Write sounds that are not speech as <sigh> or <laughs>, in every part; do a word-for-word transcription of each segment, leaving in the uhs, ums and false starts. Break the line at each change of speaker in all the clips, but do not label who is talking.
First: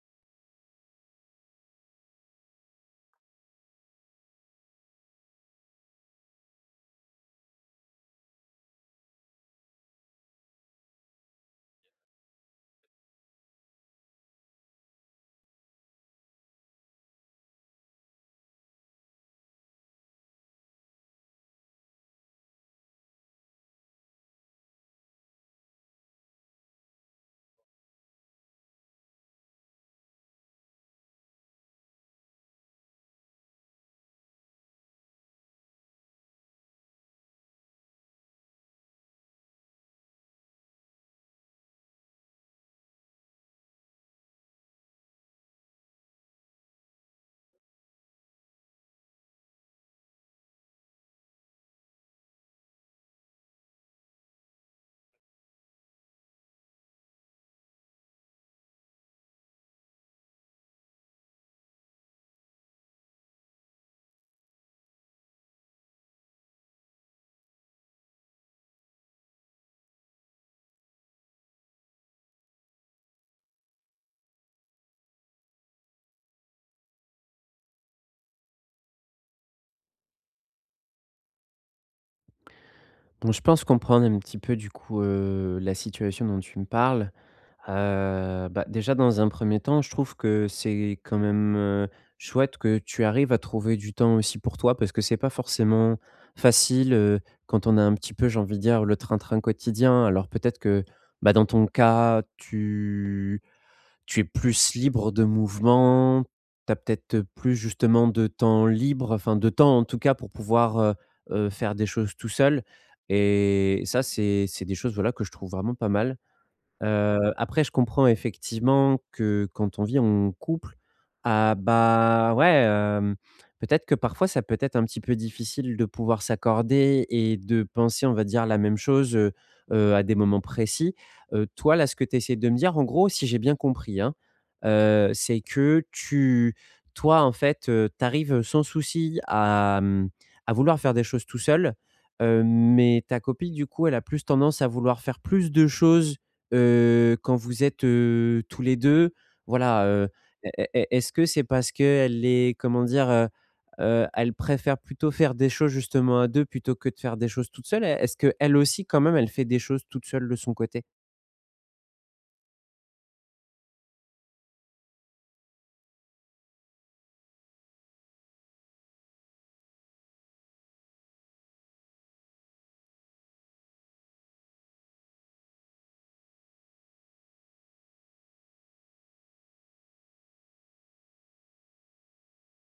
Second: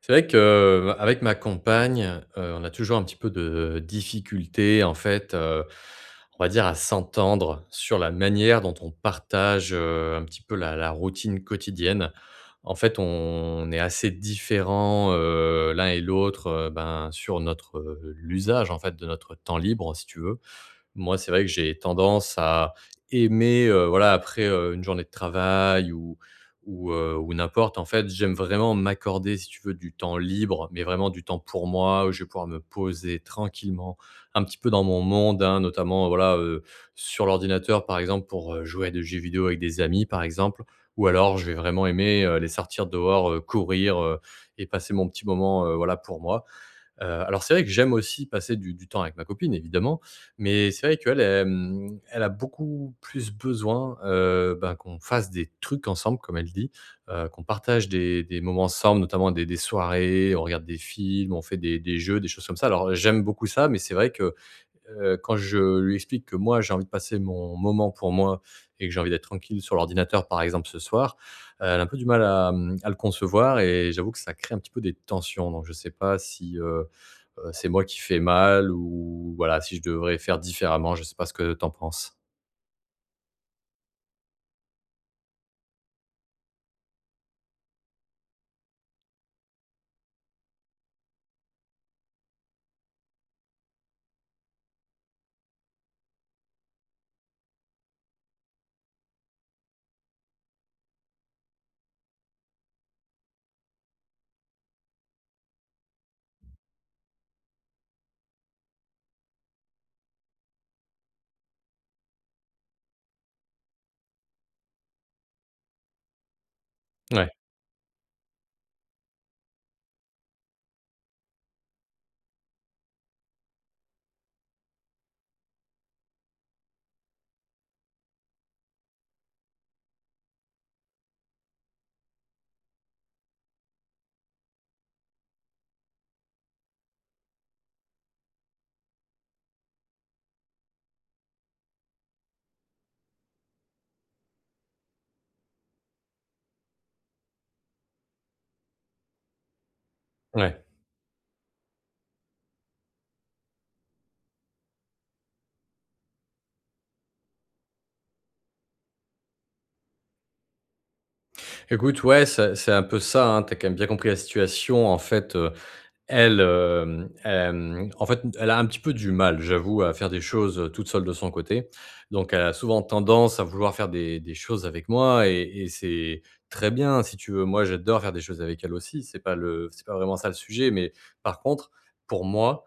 C'est vrai que euh, avec ma compagne, heu, on a toujours un petit peu de difficultés, en fait, heu, on va dire à s'entendre sur la manière dont on partage, heu, un petit peu la la routine quotidienne. En fait, on est assez différents, heu, l'un et l'autre, heu, ben, sur notre, heu, l'usage, en fait, de notre temps libre, si tu veux. Moi, c'est vrai que j'ai tendance à aimer, heu, voilà, après, heu, une journée de travail ou ou, heu, ou n'importe, en fait, j'aime vraiment m'accorder, si tu veux, du temps libre, mais vraiment du temps pour moi, où je vais pouvoir me poser tranquillement, un petit peu dans mon monde, hein, notamment, voilà, heu, sur l'ordinateur, par exemple, pour, heu, jouer à des jeux vidéo avec des amis, par exemple, ou alors je vais vraiment aimer, heu, aller sortir dehors, heu, courir, heu et passer mon petit moment, heu, voilà, pour moi. Heu, alors c'est vrai que j'aime aussi passer du du temps avec ma copine, évidemment, mais c'est vrai qu'elle, elle, mmh, elle a beaucoup plus besoin, heu, ben, qu'on fasse des trucs ensemble comme elle dit, heu, qu'on partage des des moments ensemble, notamment des des soirées, on regarde des films, on fait des des jeux, des choses comme ça. Alors j'aime beaucoup ça, mais c'est vrai que, heu, quand je lui explique que moi, j'ai envie de passer mon moment pour moi et que j'ai envie d'être tranquille sur l'ordinateur, par exemple, ce soir, heu, elle a un peu du mal à, mmh, à le concevoir, et j'avoue que ça crée un petit peu des tensions. Donc je sais pas si, heu, Heu, c'est moi qui fais mal, ou voilà, si je devrais faire différemment. Je sais pas ce que tu en penses?
Bon, je pense comprendre un petit peu du coup, heu, la situation dont tu me parles. Heu, bah, déjà dans un premier temps, je trouve que c'est quand même, heu, chouette que tu arrives à trouver du temps aussi pour toi parce que c'est pas forcément facile, heu, quand on a un petit peu, j'ai envie de dire, le train-train quotidien. Alors peut-être que, bah, dans ton cas, tu tu es plus libre de mouvement, tu as peut-être plus justement de temps libre, enfin de temps en tout cas pour pouvoir, heu heu, faire des choses tout seul, et ça c'est c'est des choses, voilà, que je trouve vraiment pas mal. Heu,
Ouais,
après je comprends effectivement que quand on vit en couple, ah bah, ouais, hem, peut-être que parfois ça peut être un petit peu difficile de pouvoir s'accorder et de penser, on va dire, la même chose, heu heu, à des moments précis. Heu, toi là, ce que tu essaies de me dire en gros, si j'ai bien compris, hein, heu, c'est que tu toi en fait, tu arrives sans souci à, mmh, à vouloir faire des choses tout seul, heu, mais ta copine du coup, elle a plus tendance à vouloir faire plus de choses, Heu, quand vous êtes, heu, tous les deux, voilà, heu, est
ouais.
est est est-ce que c'est parce qu'elle est comment dire? Heu heu, elle préfère plutôt faire des choses justement à deux plutôt que de faire des choses toute seule? Est est-ce qu'elle aussi quand même elle fait des choses toute seule de son côté?
Écoute, ouais, c'est c'est un peu ça, hein, tu quand même bien compris la situation. En fait, heu, elle, hem, hem, en fait, elle a un petit peu du mal, j'avoue, à faire des choses, heu, toute seule de son côté. Donc elle a souvent tendance à vouloir faire des des choses avec moi, et et c'est très bien, si tu veux. Moi, j'adore faire des choses avec elle aussi, c'est pas le c'est pas vraiment ça le sujet, mais par contre, pour moi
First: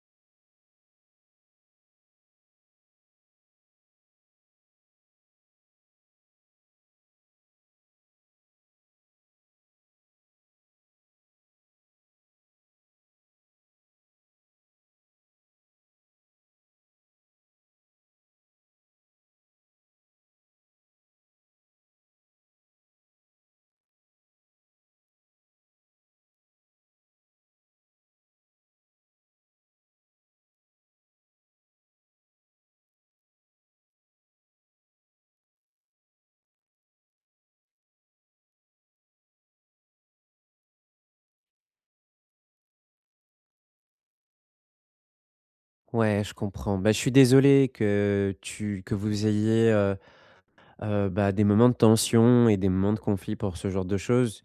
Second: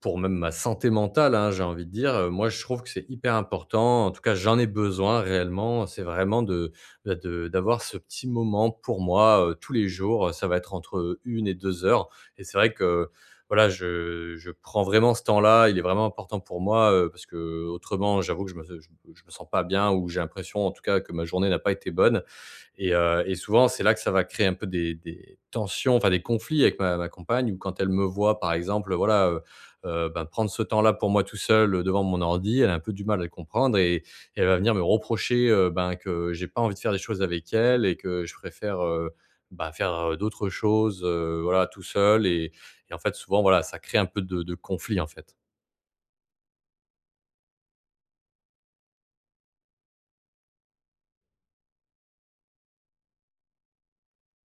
pour même ma santé mentale, hein, j'ai envie de dire, heu, moi je trouve que c'est hyper important. En tout cas, j'en ai besoin réellement. C'est vraiment de, bah, de d'avoir ce petit moment pour moi, heu, tous les jours, ça va être entre, une et deux heures, et c'est vrai que, voilà, je je prends vraiment ce temps-là. Il est vraiment important pour moi, heu, parce que autrement j'avoue que je me je je me sens pas bien, ou j'ai l'impression en tout cas que ma journée n'a pas été bonne et, heu et souvent, c'est là que ça va créer un peu des des tensions, enfin des conflits avec ma ma compagne, ou quand elle me voit, par exemple, voilà, heu heu, ben, prendre ce temps-là pour moi tout seul, heu, devant mon ordi, elle a un peu du mal à le comprendre, et et elle va venir me reprocher, heu, ben, que j'ai pas envie de faire des choses avec elle, et que je préfère, heu, bah, faire, heu, d'autres choses, heu, voilà, tout seul, et et en fait, souvent, voilà, ça crée un peu de de conflit, en fait.
Ouais, je comprends. Bah, je suis désolé que tu que vous ayez, heu heu, bah, des moments de tension et des moments de conflit pour ce genre de choses.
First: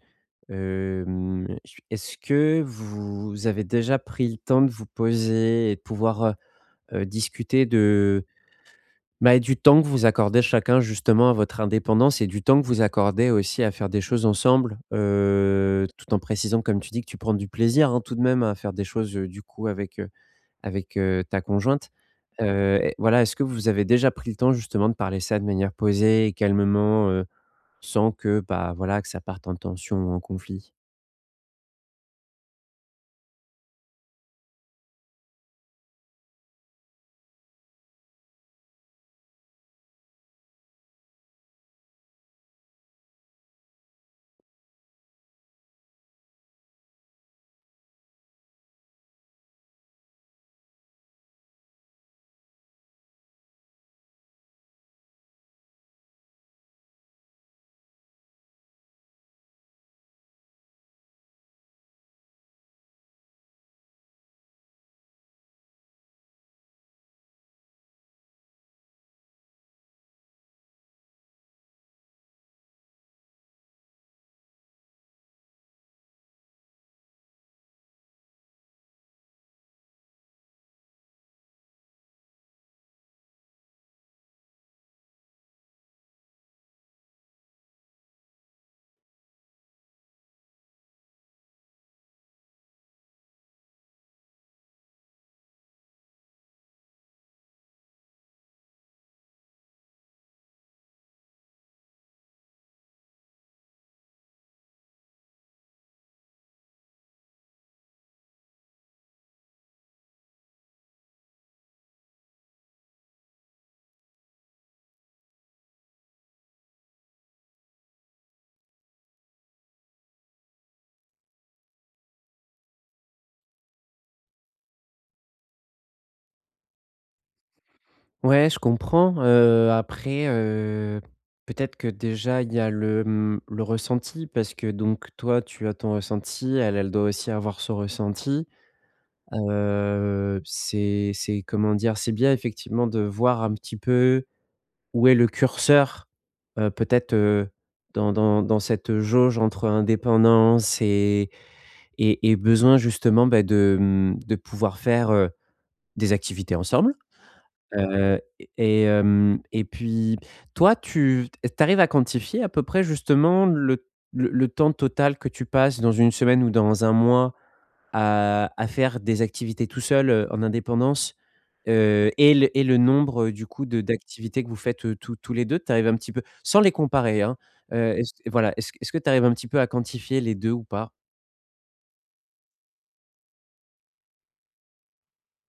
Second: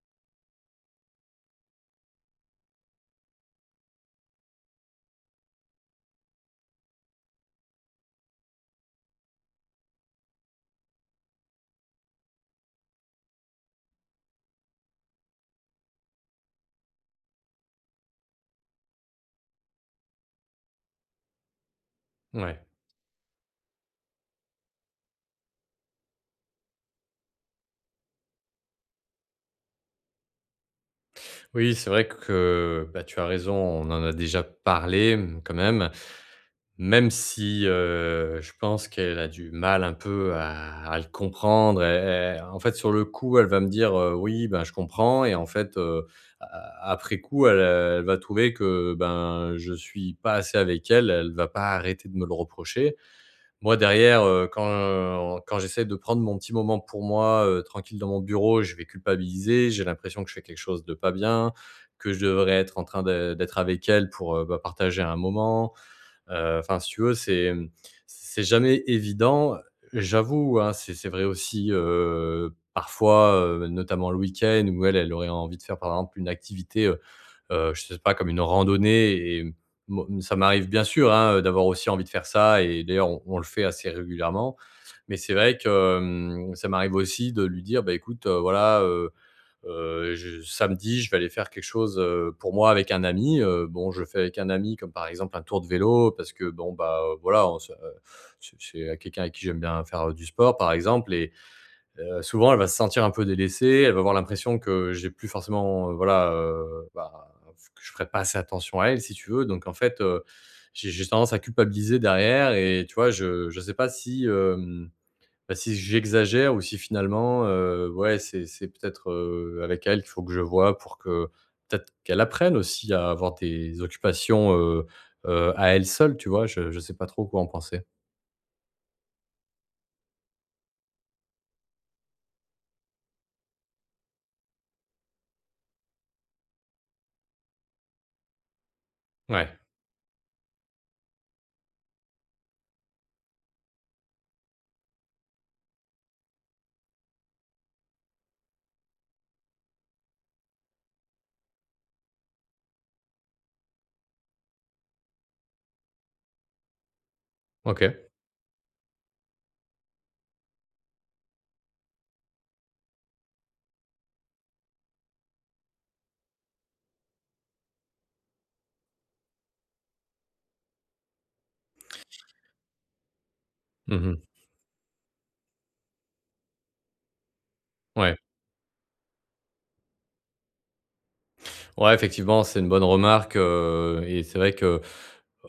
Hem, je Est-ce que vous avez déjà pris le temps de vous poser et de pouvoir, heu, discuter de, bah, du temps que vous accordez chacun justement à votre indépendance et du temps que vous accordez aussi à faire des choses ensemble, heu, tout en précisant comme tu dis que tu prends du plaisir, hein, tout de même à faire des choses, heu, du coup avec, heu, avec, heu, ta conjointe.
Ouais.
Heu et voilà, est-ce que vous avez déjà pris le temps justement de parler ça de manière posée et calmement, heu, sans que, bah, voilà, que ça parte en tension ou en conflit?
Oui, c'est vrai que, bah, tu as raison, on en a déjà parlé, mmh, quand même. Même si, heu, je pense qu'elle a du mal un peu à à le comprendre, et et en fait, sur le coup, elle va me dire, heu: «Oui, ben, je comprends», et en fait, heu, a après coup, elle, heu, elle va trouver que, ben, je suis pas assez avec elle, elle va pas arrêter de me le reprocher. Moi derrière, heu, quand euh, quand j'essaie de prendre mon petit moment pour moi, heu, tranquille dans mon bureau, je vais culpabiliser, j'ai l'impression que je fais quelque chose de pas bien, que je devrais être en train de d'être avec elle pour, heu, bah, partager un moment. Heu, enfin, si tu veux, c'est, mmh, c'est jamais évident. J'avoue, hein, c'est c'est vrai aussi, heu, parfois, heu, notamment le week-end où elle, elle aurait envie de faire, par exemple, une activité, heu heu, je sais pas, comme une randonnée. Et mo ça m'arrive bien sûr, hein, d'avoir aussi envie de faire ça, et d'ailleurs on on le fait assez régulièrement. Mais c'est vrai que, hem, ça m'arrive aussi de lui dire: «Bah, écoute, heu, voilà, euh, Heu, je samedi, je vais aller faire quelque chose, heu, pour moi avec un ami, heu, bon, je fais avec un ami comme par exemple un tour de vélo parce que bon, bah, heu, voilà, on se euh, c'est c'est quelqu'un avec qui j'aime bien faire, heu, du sport par exemple. Et heu, souvent elle va se sentir un peu délaissée, elle va avoir l'impression que j'ai plus forcément, heu, voilà, heu, bah, que je ferai pas assez attention à elle, si tu veux. Donc en fait, heu, j'ai j'ai tendance à culpabiliser derrière, et tu vois, je je sais pas si, hem bah, si j'exagère ou si finalement, heu, ouais, c'est c'est peut-être, heu, avec elle qu'il faut que je vois pour que peut-être qu'elle apprenne aussi à avoir des occupations, heu heu, à elle seule, tu vois? Je je sais pas trop quoi en penser.
Ouais, je comprends, heu, après, heu, peut-être que déjà il y a le, mmh, le ressenti parce que donc toi tu as ton ressenti, elle, elle doit aussi avoir son ressenti.
Ouais,
Heu, c'est c'est comment dire? C'est bien effectivement de voir un petit peu où est le curseur, heu, peut-être, heu, dans dans dans cette jauge entre indépendance et et et besoin justement, bah, de, mmh, de pouvoir faire, heu, des activités ensemble.
OK.
Heu et hem et puis toi, tu tu arrives à quantifier à peu près justement le le le temps total que tu passes dans une semaine ou dans un mois à à faire des activités tout seul, heu, en indépendance, heu et le et le nombre, heu, du coup de
Mmh.
d'activités que vous faites, heu, tous tous les deux. Tu arrives un petit peu sans les comparer, hein, heu, est-ce
Ouais.
voilà, est-ce est-ce que tu arrives un petit peu à quantifier les deux ou pas?
Ouais, effectivement, c'est une bonne remarque, heu et c'est vrai que,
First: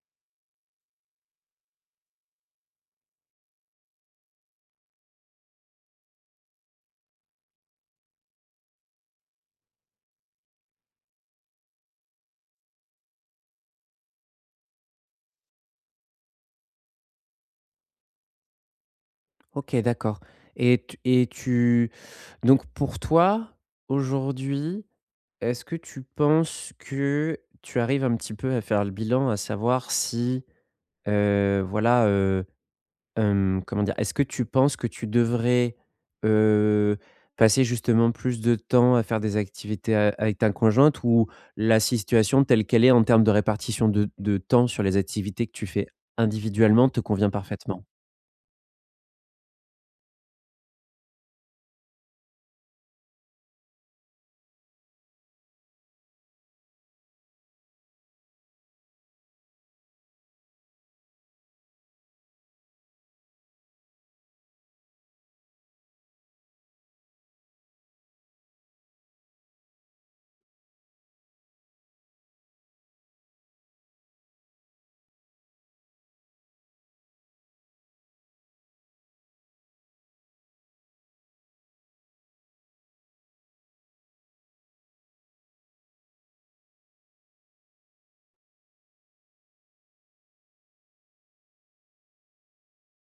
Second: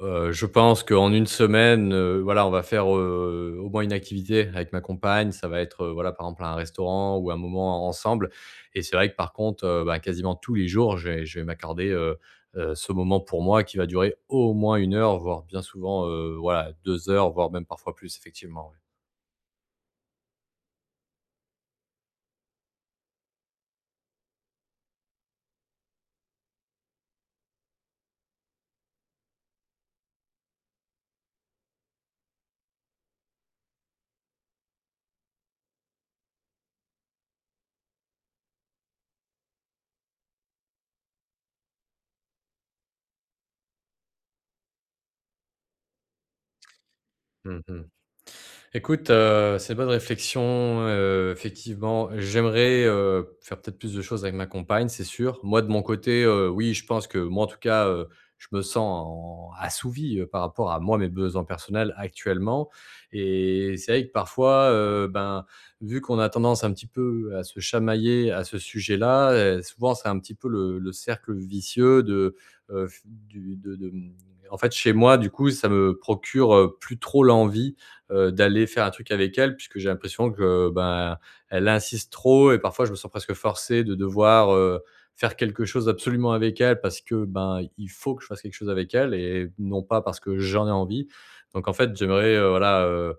heu, je pense qu'en une semaine, heu, voilà, on va faire, heu, au moins une activité avec ma compagne. Ça va être, heu, voilà, par exemple, un restaurant ou un moment ensemble. Et c'est vrai que, par contre, heu, bah, quasiment tous les jours, je vais je vais m'accorder, heu heu, ce moment pour moi qui va durer au moins une heure, voire bien souvent, heu, voilà, deux heures, voire même parfois plus, effectivement, ouais.
OK, d'accord, et tu et tu donc pour toi, aujourd'hui, est-ce que tu penses que tu arrives un petit peu à faire le bilan, à savoir si, heu, voilà, heu, hem, comment dire? Est-ce que tu penses que tu devrais, heu, passer justement plus de temps à faire des activités a avec ta conjointe ou la situation telle qu'elle est en termes de répartition de de temps sur les activités que tu fais individuellement te convient parfaitement?
Mmh. Écoute, heu, c'est une bonne réflexion, heu, effectivement, j'aimerais, heu, faire peut-être plus de choses avec ma compagne, c'est sûr. Moi, de mon côté, heu, oui, je pense que moi, en tout cas, heu, je me sens en assouvi, heu, par rapport à moi, mes besoins personnels actuellement, et c'est vrai que parfois, heu, ben, vu qu'on a tendance un petit peu à se chamailler à ce sujet-là, heu, souvent, c'est un petit peu le le cercle vicieux de, heu, f du de de, mmh en fait, chez moi, du coup, ça me procure, heu, plus trop l'envie heu, d'aller faire un truc avec elle puisque j'ai l'impression que, euh, ben, elle insiste trop, et parfois je me sens presque forcé de devoir, heu, faire quelque chose absolument avec elle parce que, ben, il faut que je fasse quelque chose avec elle et non pas parce que j'en ai envie. Donc en fait, j'aimerais, heu, voilà, heu,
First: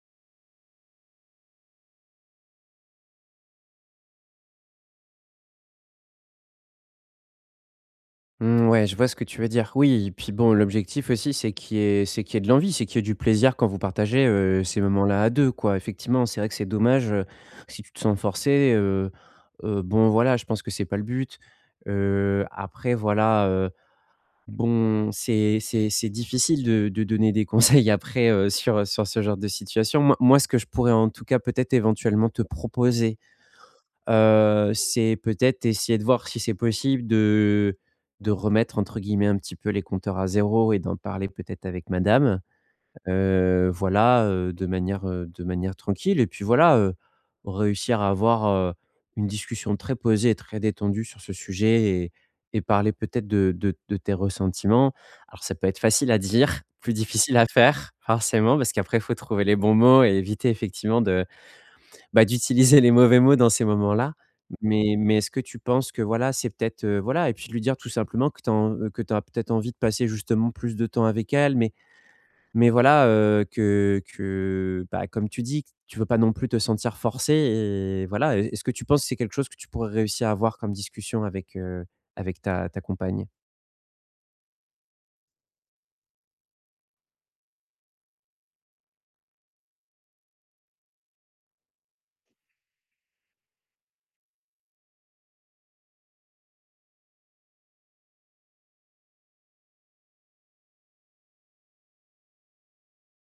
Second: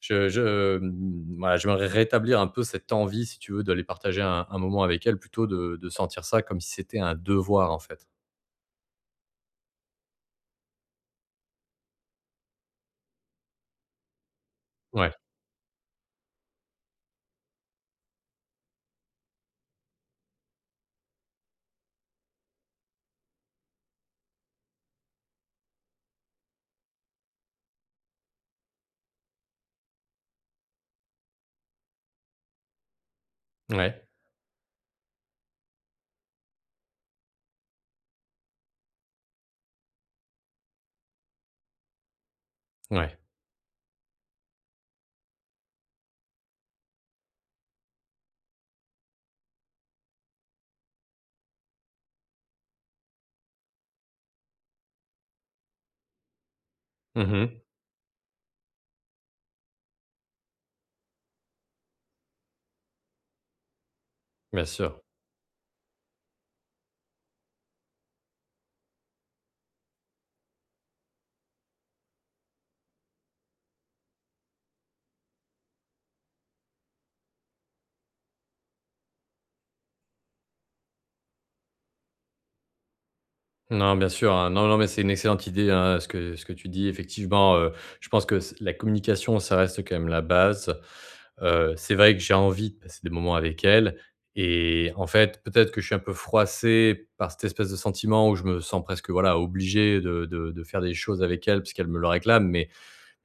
je je, mmh, voilà, j'aimerais rétablir un peu cette envie, si tu veux, d'aller partager un un moment avec elle plutôt de de sentir ça comme si c'était un devoir, en fait.
Mmh, ouais, je vois ce que tu veux dire. Oui et puis bon, l'objectif aussi, c'est qu'il y ait c'est qu'il y ait de l'envie, c'est qu'il y ait du plaisir quand vous partagez, heu, ces
Ouais,
moments-là à deux, quoi. Effectivement, c'est vrai que c'est dommage, heu, si tu te sens forcé, heu heu, bon, voilà, je pense que c'est pas le but. Heu, après, voilà, heu, bon, c'est c'est c'est difficile de de donner des conseils <laughs> après, heu, sur, sur ce genre de situation. Moi moi, ce que je pourrais, en tout cas, peut-être éventuellement te proposer,
ouais,
Heu, c'est peut-être essayer de voir si c'est possible de de «remettre» entre guillemets un petit peu les compteurs à zéro et d'en parler peut-être avec madame.
ouais.
Heu, voilà, heu, de manière, heu, de manière tranquille et puis voilà, heu, réussir à avoir, heu, une discussion très posée et très détendue sur ce sujet et et parler peut-être de de de tes ressentiments. Alors ça peut être facile à dire, <laughs> plus difficile à
Mmh.
faire forcément parce qu'après il faut trouver les bons mots et éviter effectivement de bah, d'utiliser les mauvais mots dans ces moments-là,
Bien
mais
sûr.
mais est-ce que tu penses que voilà, c'est peut-être, heu, voilà et puis de lui dire tout simplement que tu as que tu as peut-être envie de passer justement plus de temps avec elle, mais mais voilà, heu, que que, bah, comme tu dis, que tu veux pas non plus te sentir forcé et voilà. Est ce que tu penses que c'est quelque chose que tu pourrais réussir à avoir comme discussion avec, heu, avec ta ta compagne?
Non, bien sûr, hein. Non, non, mais c'est une excellente idée, hein, ce que ce que tu dis. Effectivement, heu, je pense que c la communication, ça reste quand même la base. Heu, c'est vrai que j'ai envie de passer des moments avec elle, et en fait, peut-être que je suis un peu froissé par cette espèce de sentiment où je me sens presque, voilà, obligé de de de faire des choses avec elle parce qu'elle me le réclame. Mais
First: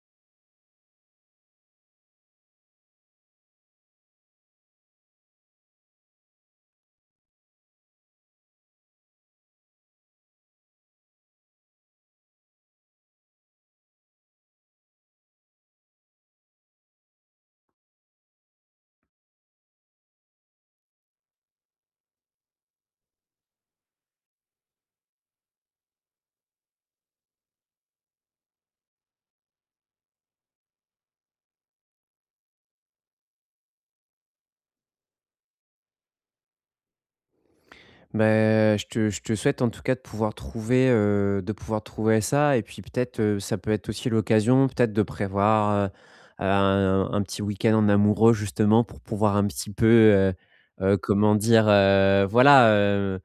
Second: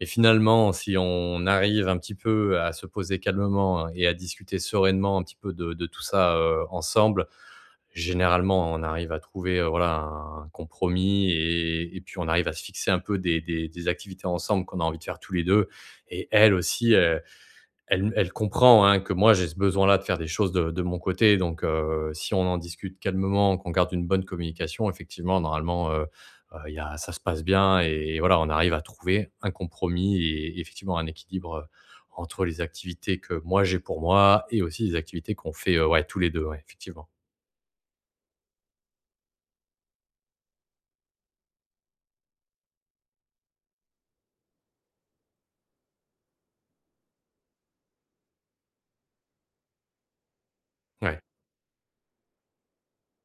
mais finalement, si on arrive un petit peu à se poser calmement, hein, et à discuter sereinement un petit peu de de tout ça, heu, ensemble, généralement, on arrive à trouver, heu, voilà, un compromis, et et puis on arrive à se fixer un peu des des des activités ensemble qu'on a envie de faire tous les deux. Et elle aussi, heu, elle elle comprend, hein, que moi j'ai ce besoin-là de faire des choses de de mon côté. Donc heu, si on en discute calmement, qu'on garde une bonne communication, effectivement, normalement, heu heu, il y a ça se passe bien, et voilà, on arrive à trouver un compromis et effectivement un équilibre, heu, entre les activités que moi j'ai pour moi et aussi les activités qu'on fait, heu, ouais, tous les deux, ouais, effectivement.
Ben je te je te souhaite en tout cas de pouvoir trouver, heu, de pouvoir trouver ça et puis peut-être, heu, ça peut être aussi l'occasion peut-être de prévoir, heu, un un petit week-end en amoureux justement pour pouvoir un petit peu, heu heu,
Ouais.
comment dire? Heu, voilà, heu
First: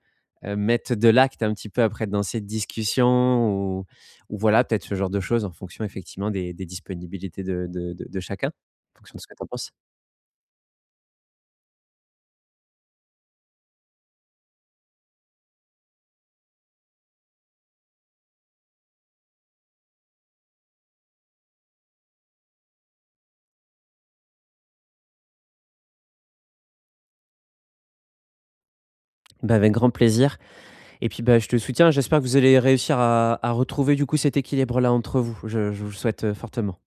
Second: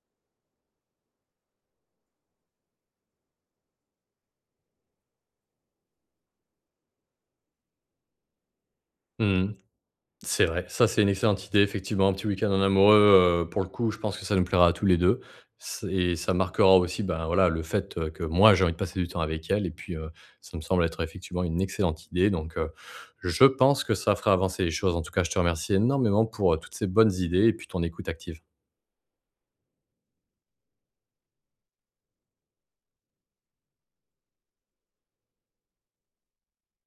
heu, Mettre de l'acte un petit peu après dans cette discussion ou ou voilà, peut-être ce genre de choses en fonction effectivement des des disponibilités de de de de chacun, en fonction de ce que tu en
Mmh.
penses.
C'est vrai, ça c'est une excellente idée, effectivement, un petit week-end en amoureux, heu, pour le coup, je pense que ça nous plaira à tous les deux. C'est et ça marquera aussi, ben, voilà, le fait, heu, que moi j'ai envie de passer du temps avec elle, et puis, heu, ça me semble être effectivement une excellente idée, donc, heu, je pense que ça fera avancer les choses. En tout cas, je te remercie énormément pour, heu, toutes ces bonnes idées, et puis ton écoute active.
Ben avec grand plaisir. Et puis, bah, je te soutiens. J'espère que vous allez réussir à à retrouver, du coup, cet équilibre-là entre vous. Je je vous le souhaite, heu, fortement.